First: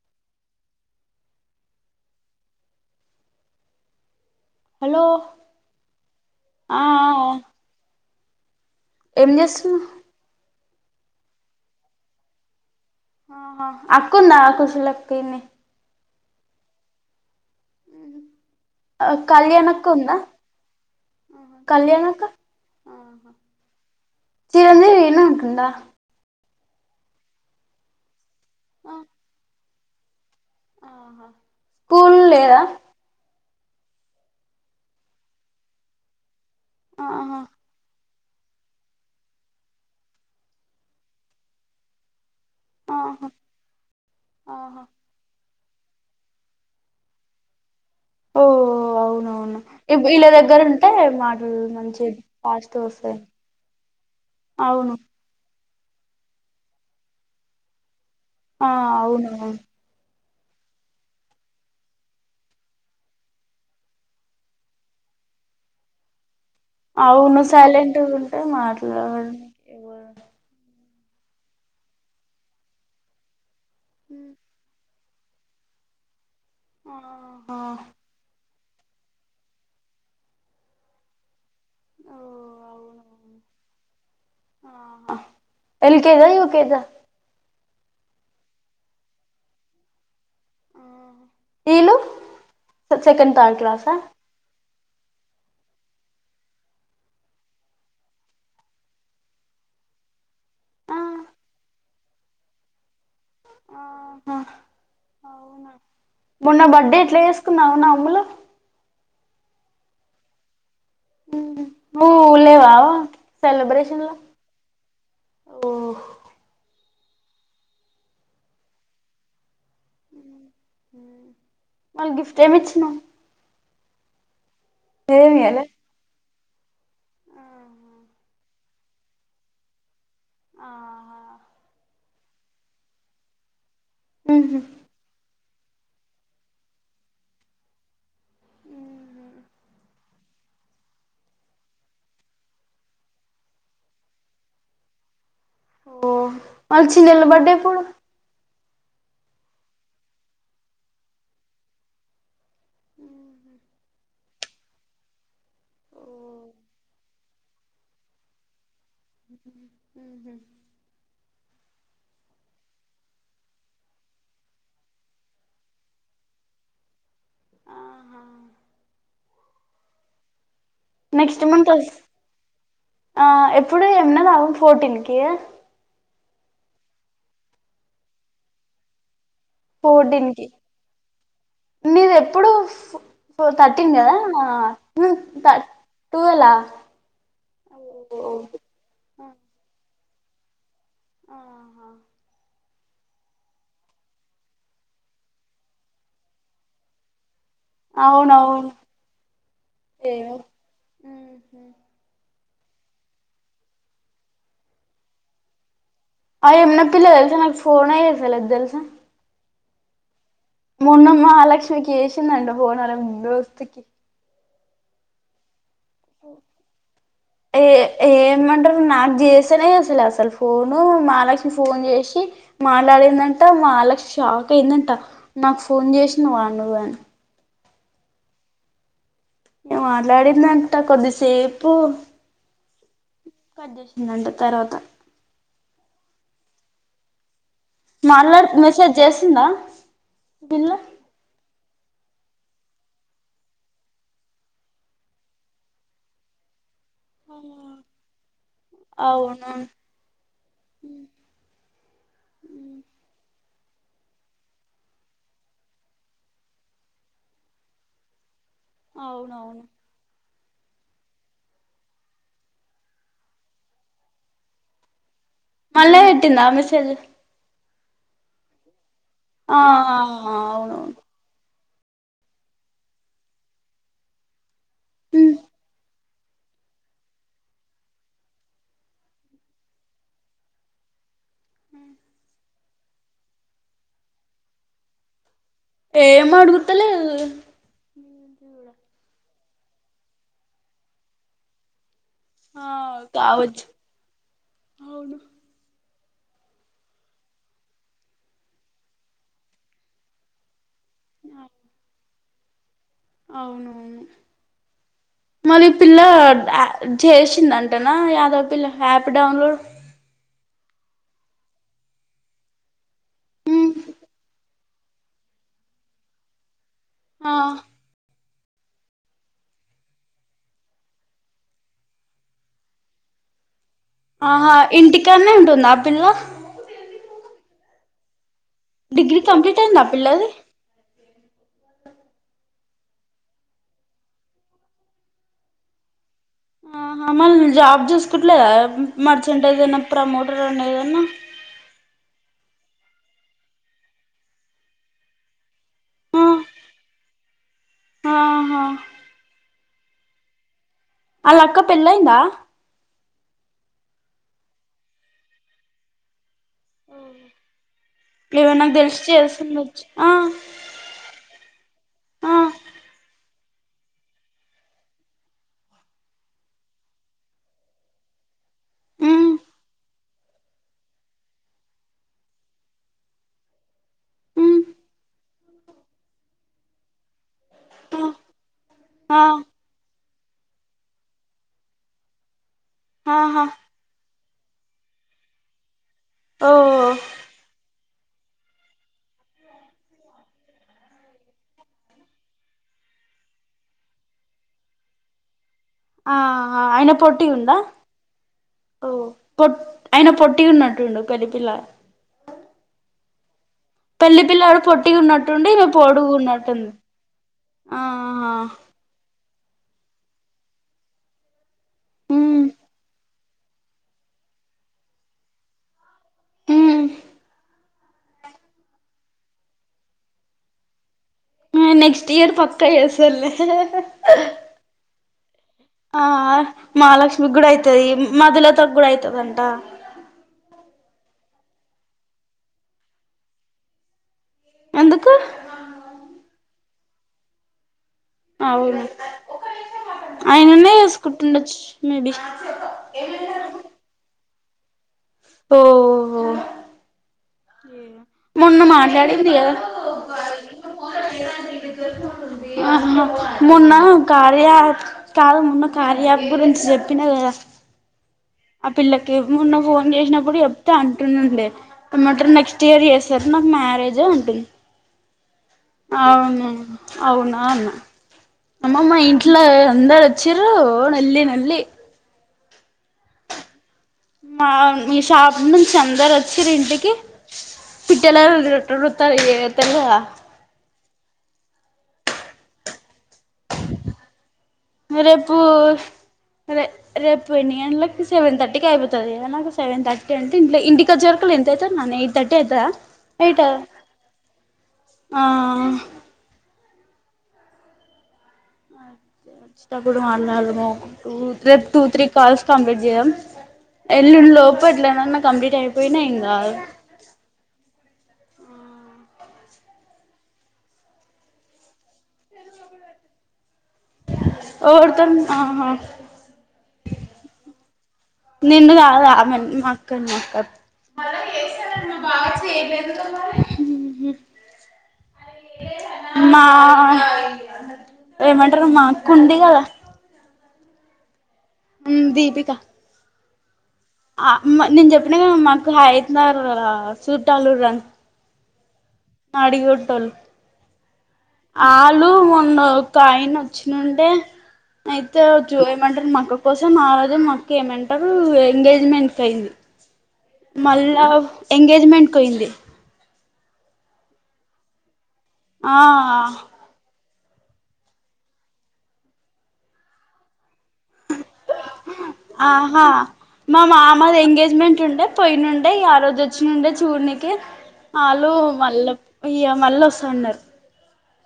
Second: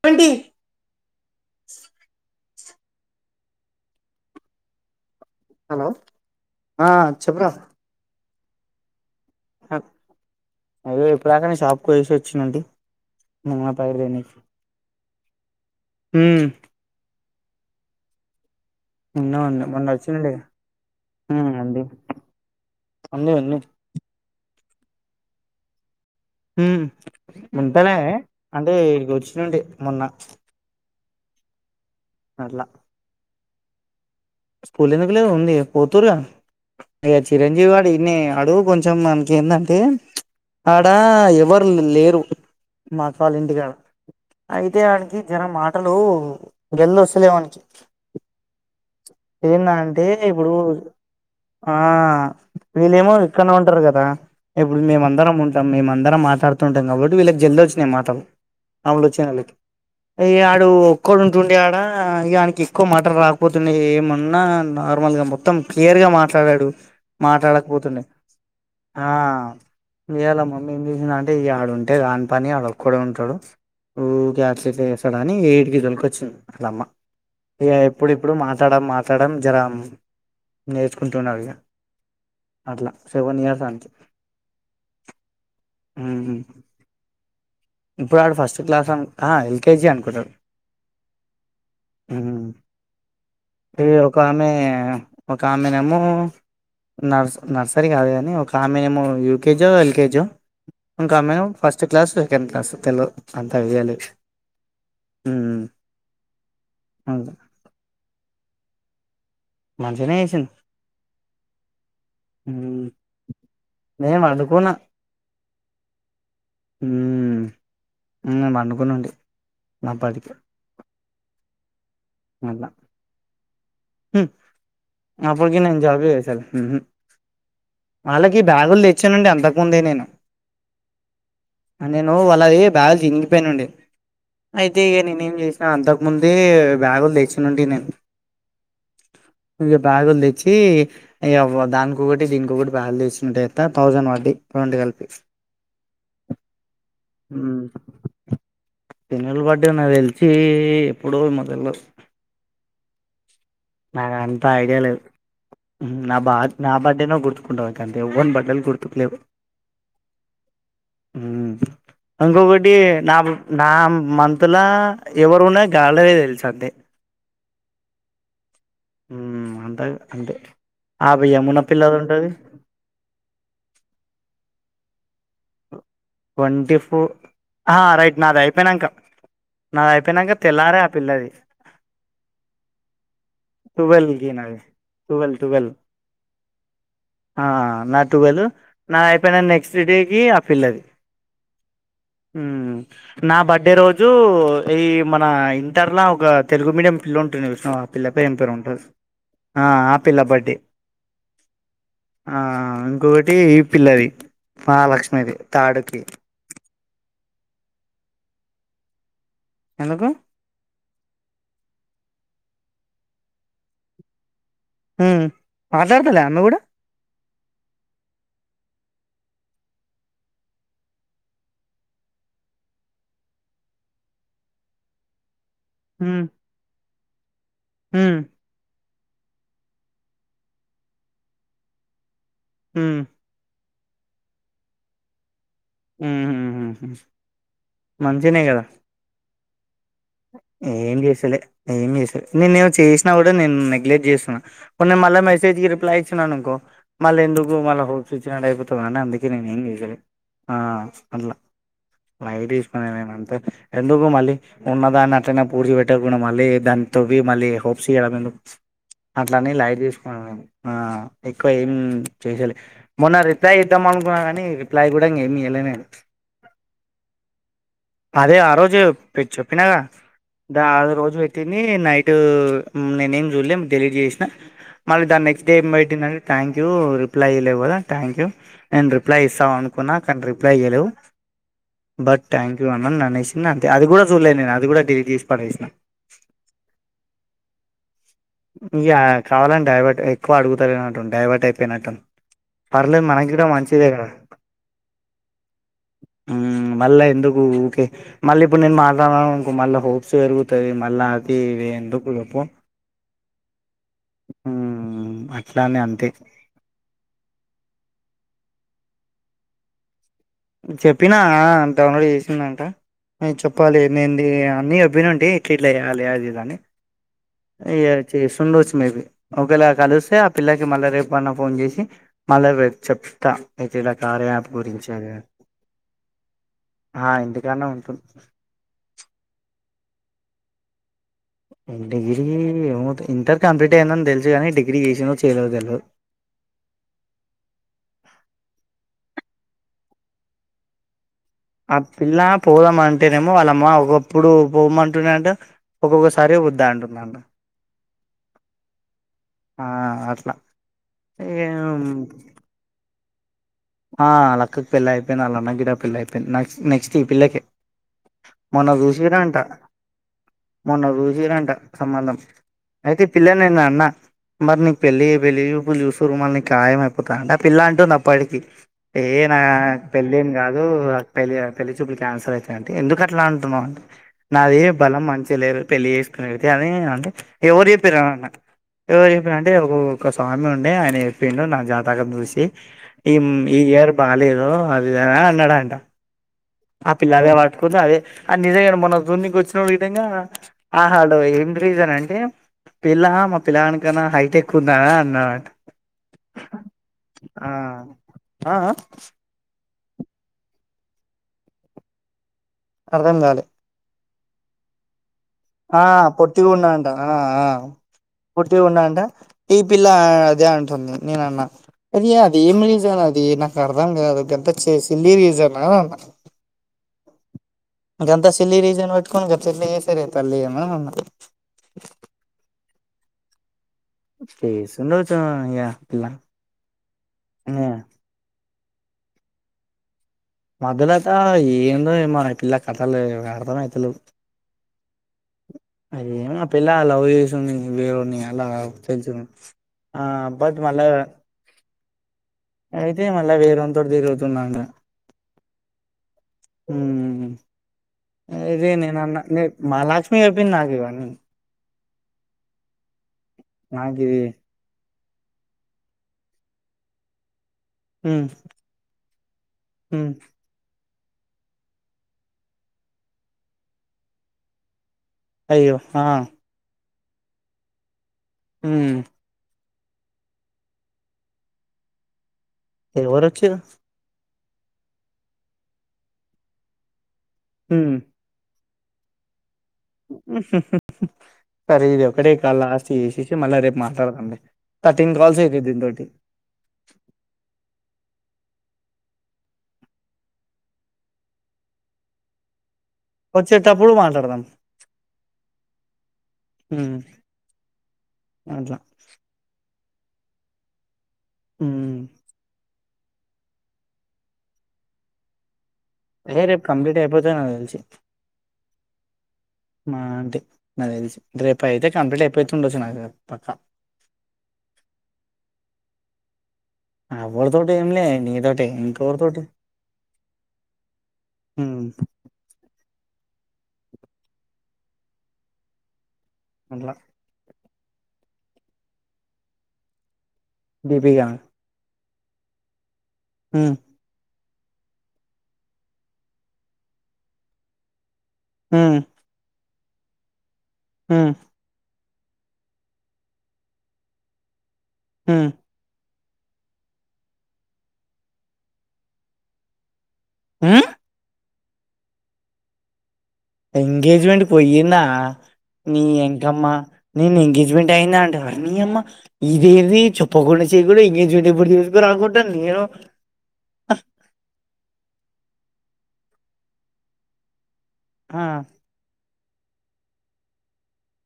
Twenty ఆలో hello ఆ ఆ చెప్పురా? ఏం చేస్తున్నవ్? అదె ఇప్పుడ్దాకనే షాప్ కు పోయేసి ఒచ్చినుంటి ఆహా అక్కుందా కుశలక్క ఇన్నే మ్ ఇన్నె ఉండె కళ్యాణ్ మొన్న అక్క ఉందా ఒచ్చినుండె గా మ్ ఉంది. కళ్యాణ్ అక్క ఉన్ని ఉన్ని [unintelligible] ఇన్నకుండా మ్ ముంతనే అంటే ఇడి కొచ్చినుంటి మొన్న స్కూల్ అట్ల లేదా స్కూల్ ఎందుకు లేదు ఉంది పోత్తూరుగా ఇగ ఆహా చిరంజీవి గాడు ఇన్నెగా ఆడు కొంచెం మనకి ఏందంటే ప్చ్ ఆడ ఎవరు ల్ లేరు మా అత్త ఆహా వాళ్ళింటి కాడ అయితే ఆహా ఆడికి జ్వరం మాట్ టలు గేల్ వొసలే వాన్ కీ ఓ అవునవును ఏందంటే వీళ్ళ ఇప్పుడు దగ్గర ఉంటే మాటలు ఆ మంచి ఫాస్ట్గా వీళ్ళేమో వస్తాయి ఇక్కనే ఉంటరు గదా ఇప్పుడు అవును మేమందరం ఉంటాం. మేమందరం మాట్డుతుంటాం కాబట్టి వీళ్ళకి జల్దోచ్చినాయి మాటలు. ఆ ఆములు వచ్చిన అవ్ను వాళ్ళకి ఈ ఆడు ఒక్కడుంటుండే ఆడా ఇగ ఆన్ కీ ఎక్కు మాటల్ రాకపోతునయి మొన్న నార్ మల్ గా మొత్తం క్లియర్ మాట్లు డతడు అవును మాట్లాడకపోతుండే సైలెంట్గా ఉంటే ఆ మాట్లాడడానికి ఎవరు ఇయలా మమ్ మేమ్ జేసింనంటే ఇగ ఆడుంటే ఆన్ పని ఆడోకడే ఉంటడు ఊకే అట్ టిట్ల ఎసడు తడాని ఈడిక్ దొల్ కొచ్చింది లమ్మ ఆహా ఇగ ఇపుడిపుడు మాట్ తడం మాట్లాడం జరాం నేర్చుకుంటునరు ఇగ ఓ అట్లా అవునవును సెవెనియర్స్ ఆన్ కి ఎలీ కేజా యూకేజా ఇప్పుడు ఆడు ఫస్ట్ క్లాస్ అన్ ఆ ఎల్ కేజే అనుకుటడ్ వీళ్ళు హ్మ్ సెకండ్ థర్డ్ ఈ క్లాసా ఓకామె ఓకామె నేమో నర్స్ నర్సరీ కాదు గానీ ఒక ఆమేమో యూకేజో ఎల్ కేజో ఇంకా మేవ్ ఫస్ట్ క్లాస్ సెకండ్ క్లాస్ తెల్ వద్ అంతా ఐడియా లెద్ ఔనా మొన్న బడ్ డే ఎట్ల అంతే ఏస్ కున్నావ్ ఔన్ అమ్ములు మంచిగ్ ఏసిన్ ఉహ్ నువ్ లేవా సెలబ్రేషన్ ల నేను పండుకున్నా బో ఉమ్ ఉమ్ పనుకునుండి మాప్పటికే మల్ గిఫ్ట్ ఏమిచ్చినవ్ హ్మ్ అపుడ్ కీ ఇయ్యాలే నేన్ జాబె చేసలే ఉహ్ వాళ్ళకి బ్యాగుల్ దేచ్చానుండే అంతకుముందే నేను ఆహా నేను వాళ్ళది బ్యాగ్ చినీగిపెయ్ నుండే ఉహు అయితే ఇగ నేను ఏం జేస్ నా అంతక్ ముందే బ్యాగుల్ తెచినుంటి నేన్ ఇగ బ్యాగుల్ దేచ్చి ఇగ దాన్ కొకటి దీన్ కొకటి బ్యాగుల్ దేచ్ నట్ ఎంత థౌసండ్ వాడ్డయ్ రొండు కల్ పి ఓ మళ్ చిన్నేల్ బర్డ్ ఎప్పుడు చినోల బర్డే నాకు తెల్చి ఎప్పుడోమొ మా దేల్ వాద్ హు నాకంత ఐడియా లేద్ నా బద్ నా బర్డేనో గుర్తుకుండద్ గంతే ఎవన్ బడే ల్ గుర్ త్ లేవ్ ఉమ్ ఇంకొకటి నా నా మంతుల ఎవరున్నది గాలదే తెల్ సంతే ఆహా ఉమ్ అంతా అంతే ఆ నెక్ స్ట్ యమున మంతోస్ పిల్లది ఉంటది ఆ ఎప్పుడు ఉనవ ఫో టిన్ కీ ట్వంటీ ఫు ఆ రైట్ నాదైపెయినంక నాదాయ్ అయిపెనక తెల్లారే ఆ పిల్లది నీద్ ఎప్పుడు ఉఫ్ ఫోర్ తటీన్ టువెల్ కదా కి ఆ నాది హు టువెల్ తత్ టువెల్ టూవేలా ఆ నా టువెల్ నాదయి పెయిన నెక్స్ డేకి ఆ పిల్లది ఆహా మ్మ్ నా బడ్ డే రోజు ఈ మన ఇంటర్ లా ఒక తెలుగు మీడియం పిల్లుంటుండే ఆ పిల్ల పేమ్ పేరేం అవునవును ఉంటది ఆ ఆ పిల్ల ఏమో బడ్ డే ఉహు. ఆ ఇంకొటి ఈ పిల్లది మలక్ష్మిది తాడు కీ ఆ యమున పిల్ల ఎల్ స నాక్ ఫోనే ఏసాలేదు దేల్ స ఎందుకు మొన్న మహాలక్ష్మికి ఎసిందండి ఫోన్ ఆల దోస్త్ కి ఉమ్ మాట్లాడతలే ఆమె కూడా ఏ ఏమంటరు నాకు చేసనే చేస్తలే అసలు ఫోను మహాలక్ష్మి ఫోన్ చేసి మాట్లాడిందంటా మహాలక్ష్మి షాక్ అయిందంట నాక్ ఫోన్ చేసినవా నువ్వే అని ఉమ్ మాట్లాడిందంటా కొద్దిసేపు ఉమ్ కట్ చేసిందంట తర్వాత ఉమ్మ్ మాట్లాడుతుందా మెసేజ్ చేస్తుందా ఏమ్ చేస్తలే ఏమ్ చే నేన్ చేసినా కూడా నేన్ నెగ్లెట్ చేస్తున్నా పోనీ మళ్ళా మెసేజ్ కి రిప్లై ఇచ్చిననుకో మల్లెందుకు మల్ల పోప్స్ ఇచ్చినట్టు అయిపోతాది అని అందుకే అవును నేనేం చేస్తలే లైట్ తీసుకున్న నేను ఆమనయితే ఎందుకు మళ్ళీ ఉన్నదాన్ని అట్లనే పూర్చి పెట్టకుండ మళ్ళీ దానితొవ్వి మళ్ళీ హోప్స్ ఇయ్యడమెందుకు అట్లనే అవునవును లైట్ తీసుకున్నానేను ఆ ఎక్కువ ఏమ్ చేస్తలే మొన్న రిప్లై ఇద్దాం అనుకున్నా కానీ రిప్లై కూ మళ్ళ వెట్టింద మెసేజ్ అదే ఆ రోజు ఆ చెప్పినక ఆ అవునవును రోజు పెట్టిది నైట్ నేనేమి చూడలే డిలీట్ చేసిన మళ్ళీ దాని నెక్స్ట్ డే ఏమ్ పెట్టిందంటే థ్యాంక్యూ రిప్లై ఇయ్యలేవ్ కదా థ్యాంక్యూ నేన్ రిప్లై ఇస్తావ్ అనుకున్న కున్నా కానీ రిప్లై ఇయ్యాలేవ్ బట్ థ్యాంక్యూ ఆనంద్ ననేేసింది అంతే అది కూడా చూలేదు నేను అది కూడా డిలీట్ పడేసిన ఏమడుగుతలేదు ఇగా కావాలని డైవర్ట్ ఎక్కువ అడుగుతలేనట్టుంది డైవర్ట్ అయిపోయినట్టుంది ఆ పర్లేదు మనగీట కావచ్చు మంచిదేకదా అవును ఉమ్ మల్లెందుకు ఊకె మల్లిప్పుడు నేను మాట్లాడిన అనుకో హోప్స్ పెరుగుతయి మళ్ళా ఫీ ఎందుకు చెప్పు అవునవును మ్మ్ మరి ఇ అట్లానే పిల్లా అంతే చేసిందంటనా యాదవ్ పిల్ల కి ఆప్ డౌన్లోడ్ చెప్పినా కదా డౌన్లోడ్ చేసిందంట చెప్పాలి నేను అన్నీ చెప్పినుంటి ఇట్లిట్ల చేయాలి అదిదని ఆహ్ చేసిండోచ్చు మేబీ ఒకవేళ కలిస్తే ఆ పిల్లకి మళ్ళా రేపన్న ఫోన్ చేసి మళ్ళా చెప్తా అయితే ఇలా కార్య యాప్ ఆహా గురించి అది ఇంటికాన్నే ఉంటుందా ఆ పిల్ల ఇంటి కానే ఉంటుంది డిగ్రీ కంప్లీట్ అయిందా ఆ పిల్లది డిగ్రీ ఏమో తేల్వ ఇంటర్ కంప్లీట్ అయిందని తెలుసు కాని డిగ్రీ చేసిందో చేయలేదో తెల్వదు ఆహా అంటే ఏదైనా ప్రమోటర్ అయినా ఏదన్నా ఆ పిల్ల పోదామంటేనేమో వాళ్ళ అమ్మ ఒకప్పుడు పోమంటున్నాంట ఆ ఒక్కొక్కసారి వద్దంటుంది అంట ఆహా ఆ అట్లా ఆలా అక్క ఏం పెళ్లయిందా ఆ అలక్కకి పెళ్లయిపోయింది అలన్నగీట పెళ్లయిపోయింది నెక్స్ట్ ఈ పిల్లకే ఈమెకి మొన్న నాక్ తెల్సి చూసిరంట చేస్తుండొచ్చు మొన్న చూసిరంట సంబంధం ఆ అయితే పిల్లనేనన్న మరి నీక్ పెళ్ళి పెళ్లి చూపులు చూస్తురు మరి నీక్ కాయమయిపోత అంట ఆ పిల్ల అంటుంది అప్పటికి ఏ ఉమ్ నాక్ పెళ్ళిం గాదు పెళ్లి పెళ్లి చూపులు క్యాన్సెల్ ఐతయంటె ఎందుకట్లా అంటావ్ నాది ఉమ్ బలం మంచిగా లేదు పెళ్ళి చేస్కునేది అంటే ఎవర ఏప్పిర్రు ఎవరు ఆ జేప్పిరాంటే ఆ ఒక ఓక సామి ఉండే ఆయన జేప్పిడు నా జాతాకం చూషి ఆహా ఇయర్ బాలేదు అదిదన్న అన్నాడంట ఓ ఆ పిల్లదే వాట్కుంది అదే ఆ నిజంగానే మొన్న సుడ్నైక్ ఒచ్చినావ్ విధంగా ఆ హలో ఏం రీసన్ అంటే పిల్లా మా పిలగాని కన్నా హైటెక్ ఉంది అని అన్నాడంట ఆహా అయిన పొట్టిగుండ ఆ అ ఐన పొట్టి ఉన్నట్టుండు పెళ్ళిపిల్లగాడు అర్థం గాలే పెళ్లి పిల్లాడు పొట్టి ఉన్నటు ఆ పొటి ఉన్నాంట ఆ ఆ ఆహా పొట్టి ఉన్నాంట ఈ పిల్ల అదే అంటుంది నేన్ అన్నా అదే అది ఉమ్ ఏం రీసన్ అది ది నాక్ అర్థం గాదు గంత చేసి సిల్లీ రీసన్ అన్న మ్మ్ అంటే అంత సిల్లీ రీసన్ వేట్టుకోని గట్లెట్ల ఎస్తారే తల్లి అనాన్న పెయి అస్సల్ లే చేసుండొచ్చు ఇగ అ ఆ మాలక్ష్మి గూడా పిల్ల అయితది మధుల లతాగ్ గుడా అయితదంటా మధ్యలత ఏందో ఏమోరా ఈ పిల్ల కథలు అర్థమయితలేవు ఎందుకు అయేమో పిల్లా లవ్ యేషుంది వేరొన్ని అలా అవును తెల్సింది ఆ బట్ ఆయననే మళ్ళా చేసుకుంటుండొచ్చు మేబి అయితే మళ్ళా వేరొంతోనీ తీరు తుందంట ఓహో మొన్న ఐతే నేన్ అన్న మాట్లాడింది నే కదా మలక్ష్మి ఎప్పింది నాగివాన్ని ఆహా మొన్న నాకు ఇది కార్య అప్ కాదు మొన్న కార్య అప్ గురించి జేప్పినా గదా మ్మ్ ఆ పిల్లకి మొన్న ఫోన్ మ్మ్ జేసినపుడు ఎప్తే ఆన్ టునుండే ఏమంటారు నెక్స్ట్ ఇయర్ ఏస్తారు నాకు మ్యారేజే అంటుంది అయ్యో ఆ అవును అవునా అన్నా అమ్మ మ్మ్ మా ఇట్లో అందరొచ్చిరు ఓ నోల్లి నోళ్లి ఎవరు వోచిరు మా మీ షాప్ నుంచి అందరు ఒచ్చిరీంటికి మ్మ్ పిట్టెలొల్లి నాట్ ఓరుతాది ఏ తేల్వధ సరే ఇది ఒకటే కాల్ లాస్ట్ చేషేశి మళ్ళీ రేపు మాట్లాడదంలే రేపు రే రేపు ఎన్నిగంట్లకి సెవెన్ థర్టీ థటీకి అయిపోతదిగా నాకు సెవెన్ థర్టీ అంటే ఇంట్ ఇంటికోచేరికల ఎంతైతది నానా ఎయిట్ థర్టీ అయితాదా వచ్చేటప్పుడు మాట్లాడదాం ఆ మ్మ్ అట్లా వచ్చినపుడు మాట్లాడాదాము రేపు ట్వ మ్మ్ త్రి కాల్స్ కంప్లీ ఏం ఎల్లుండ్ లోపు ఎట్లానన్నా కంప్లీట్ అయి ఏ రేపు కంప్లీట్ అయిపోతై నా దెల్షి మా అంటే నా దెల్సి రెపయితే కంప్లీట్ అయిపోతుండొచ్చు నాక్ తెల పక్క ఓరుతోన్ ఆహా ఆ ఎవ్వర్తోన్ నిన్ను గాదు ఆమెని మా అక్కని ఆహ్. మళ్ళ ఉమ్ యేస్తామని మా బావా చేయలేదుగా మరి. మ్మ్ మ్మ్ మా. మువా. ఏమంటరు మా ఆక్క ఉంది కదా దీపిక ఉమ్ దీపికా మ్మ్ ఆహ్ నేను చెప్పిన కద మా అక్క హయత్ నగర్ సుట్టాలు ఉండ్రాని. ఉమ్. [unintelligible] పోతోల్ ఉమ్. వాలు మొన్న ఒక ఆయన వచ్చినుండే అయితే ఉమ్ జో ఏమంటరు మా అక్కకు. అందుకోసం ఆ రోజు మా‌ అక్క ఏమంటారు ఎంగేజ్మెంట్ అయింది. ఉమ్ మళ్ళా ఎంగేజ్మెంట్కి పోయింది. ఎంగేజ్మెంట్ కి పోయిందా ఆ నీ ఎంకమ్మా. నేను ఎంగేజ్మెంట్ అయింద అంటే అనీ అమ్మ ఇదేది చెప్పకుండ చే. [unintelligible] ఎంగేజ్మెంట్ తీసుకురాకుండా నేను. ఆహా మా మామాది ఎంగేజ్మెంట్ ఉండే పొయినుండే ఇగ ఆ రోజు. వచ్చి నుండే చూడ్నికి ఆళ్ళు ఆ మళ్ళా ఇగ మళ్ళ వస్తన్నారు‌.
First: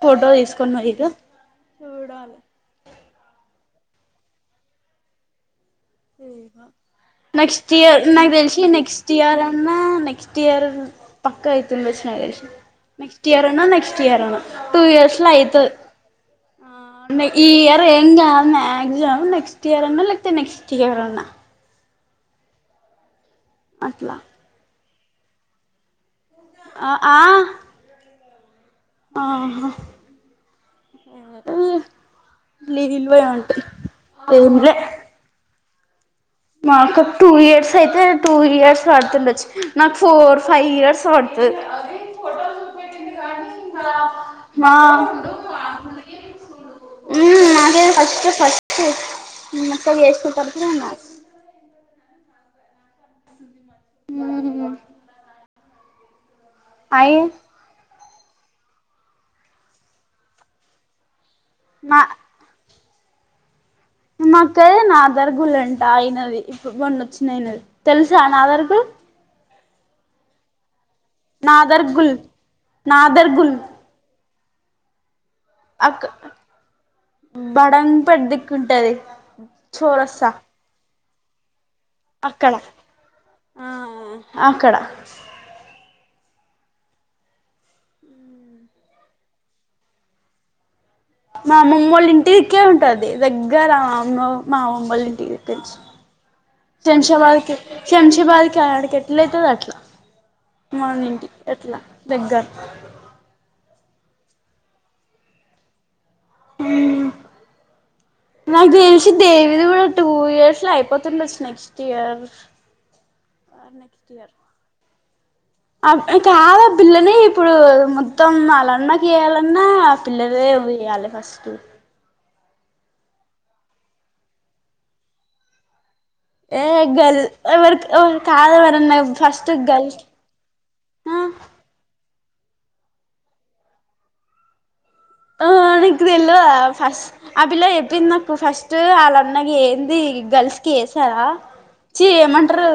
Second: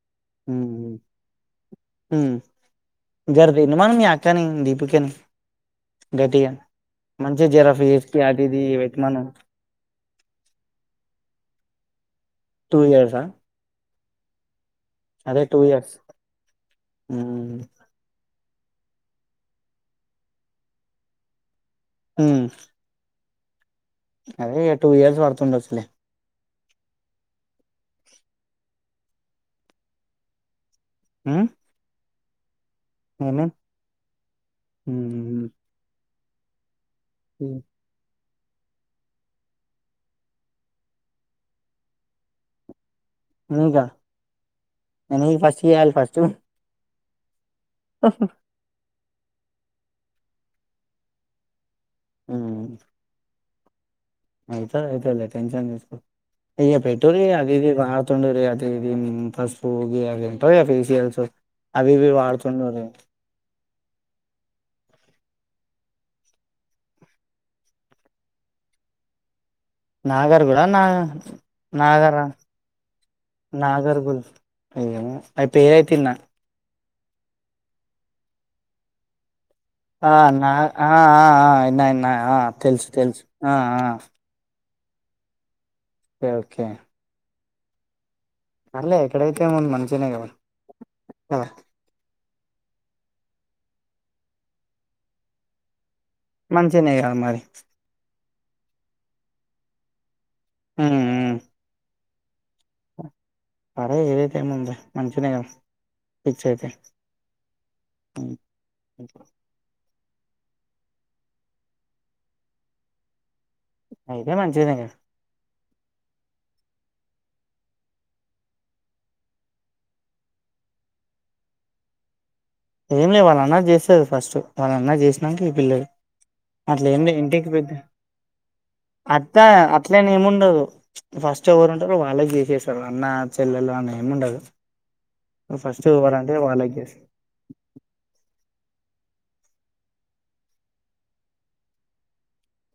ఫోటో ఉమ్ తీసుకుని పోయిండ్రు చూడాలి. ఉండమను మీ అక్కని దీపికని. గట్టిగా. మంచిగా జర నెక్స్ట్ ఇయర్ ఫేస్ కి నాకు అది తెలిసి ఇది నెక్స్ట్ పెట్టమను ఇయర్ అన్నా నెక్స్ట్ ఇయర్ పక్క అయితుండొచ్చు. టూ ఇయర్సా నెక్స్ట్ ఇయర్ అన్న నెక్స్ట్. టూ ఇయర్స్ లో అదే టూ అయితది ఇయర్స్ ఆహ్ ఈ మ్మ్ ఇయర్ ఏం కాదు. మాక్సిమం నెక్స్ట్ ఇయర్ అన్నా లేకపొతే నెక్స్ట్ ఇయర్ అన్నా. ఉమ్. అట్లా. Two years పడుతుండొచ్చులే. అ ఆహ్. ఆహ్. ఉమ్. [unintelligible] అవునులే. మ్మ్ మా అక్కకు టూ ఇయర్స్ అయితే. టూ ఇయర్స్ పడుతుండొచ్చు నాకు ఫోర్ ఫైవ్ ఇయర్స్ పడుతది. నీకా నాకు. నీకు ఫస్ట్ ఇయ్యాలి ఫస్ట్ ఉమ్ నాకె ఫస్ట్ ఫస్ట్ మా అక్క చేసుకున్న తరువాతనే నాకు. ఉమ్. ఆయితది అయితది లె టెన్షన్ తీసుకోకు ఇక అయి పెట్టండి అది ఇది. తుండ అది ఇది పసుపు గివి అవి ఏంటో ఇగ ఫేసియల్స్ అవి ఇవి వాడుతుండాలి. నాకు నాదార్గులుంట అయనది మొన్న వచ్చిన అయినది తెలుసా నాదార్గులు. నాగర్గుల ఆ నాగ్. నా దర్గుల్ నాగార నా దర్గుల్ నాగర్గుల్. ఏమో ఆ పేరైతే విన్న. బడంగ్పేట్ దిక్కుంటది. చోరస్తా ఆహ్ నా ఆహ్ ఆహ్ విన్నవిన్న ఆహ్ ఆహ్ అక్కడ తెలుసు తెలుసు ఆహ్ ఆ ఆహ్. అక్కడ ఓకే. పర్లే ఎక్కడైతే ఏముంది మంచిగనే కద. మా ముంగోళ టికే ఉంటది దగ్గర అమ్మ మా అమ్మమ వాళ్ళ ఇంటికి మంచినే కదా మరి శంషబాద్ కె శంషబాద్ ఆడికి ఎట్ల ఐతదో అట్లా మన ఇంటికి ఎట్లా దగ్గర అరే ఏదైతే ఏముంది మంచినేగ. ఇచ్చేతే. నాకు తెలిసి దెవీది కూడా. టూ ఇయర్స్ లో అయిపోతుండోచ్చు నెక్స్ట్ ఇయర్. అయితే మంచిదేగా అబ్బా కాద ఆ పిల్లని ఇప్పుడు మొత్తం అల్ల అన్నకీ చేయాలన ఆ పిల్లలేదే ఇయ్యాలే ఫస్టు ఏమ్ లె వాళ్ళ అన్న జెస్తది ఫస్ట్ వాళ్ళ అన్న చేసినంక ఈ పిల్లది ఏ అట్ల ఏంలే గర్ల్ ఇంటికి పెద్ ఎవరికి కాదు ఎవరన్నా అత్త ఫస్ట్ గర్ల్ అట్లేనే ఏముండదు ఫస్ట్ ఎవరు ఉంటారో వాళ్లే చేసేసారు అన్న చెల్లెలు అన్న ఏం ఉండదు ఆ ఫస్ట్ నీక్ ఎవరంటే తెల్వదా వాళ్ళకి చేస్తారు ఫస్ట్ ఆ పిల్ల చేప్ చెప్పింది నాకు ఫస్ట్ వాళ్ళన్నకి ఏంది గర్ల్స్ కి ఏసారా చి ఏమంటరు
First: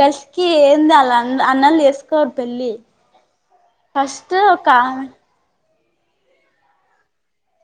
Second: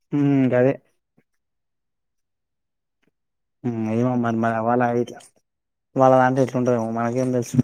గర్ల్స్ ఉమ్ కి గదే ఏంది అలా అన్న అన్నలు చేసుకోరు పెళ్ళి నేన్ ఫస్ట్ ఏమన్నన్ మరి అ ఒక వాళ్ళ ఆమె ఇదేట్ల వాళ్ళ దంట్ల ఎట్లుంటది మనకేం తెలుసు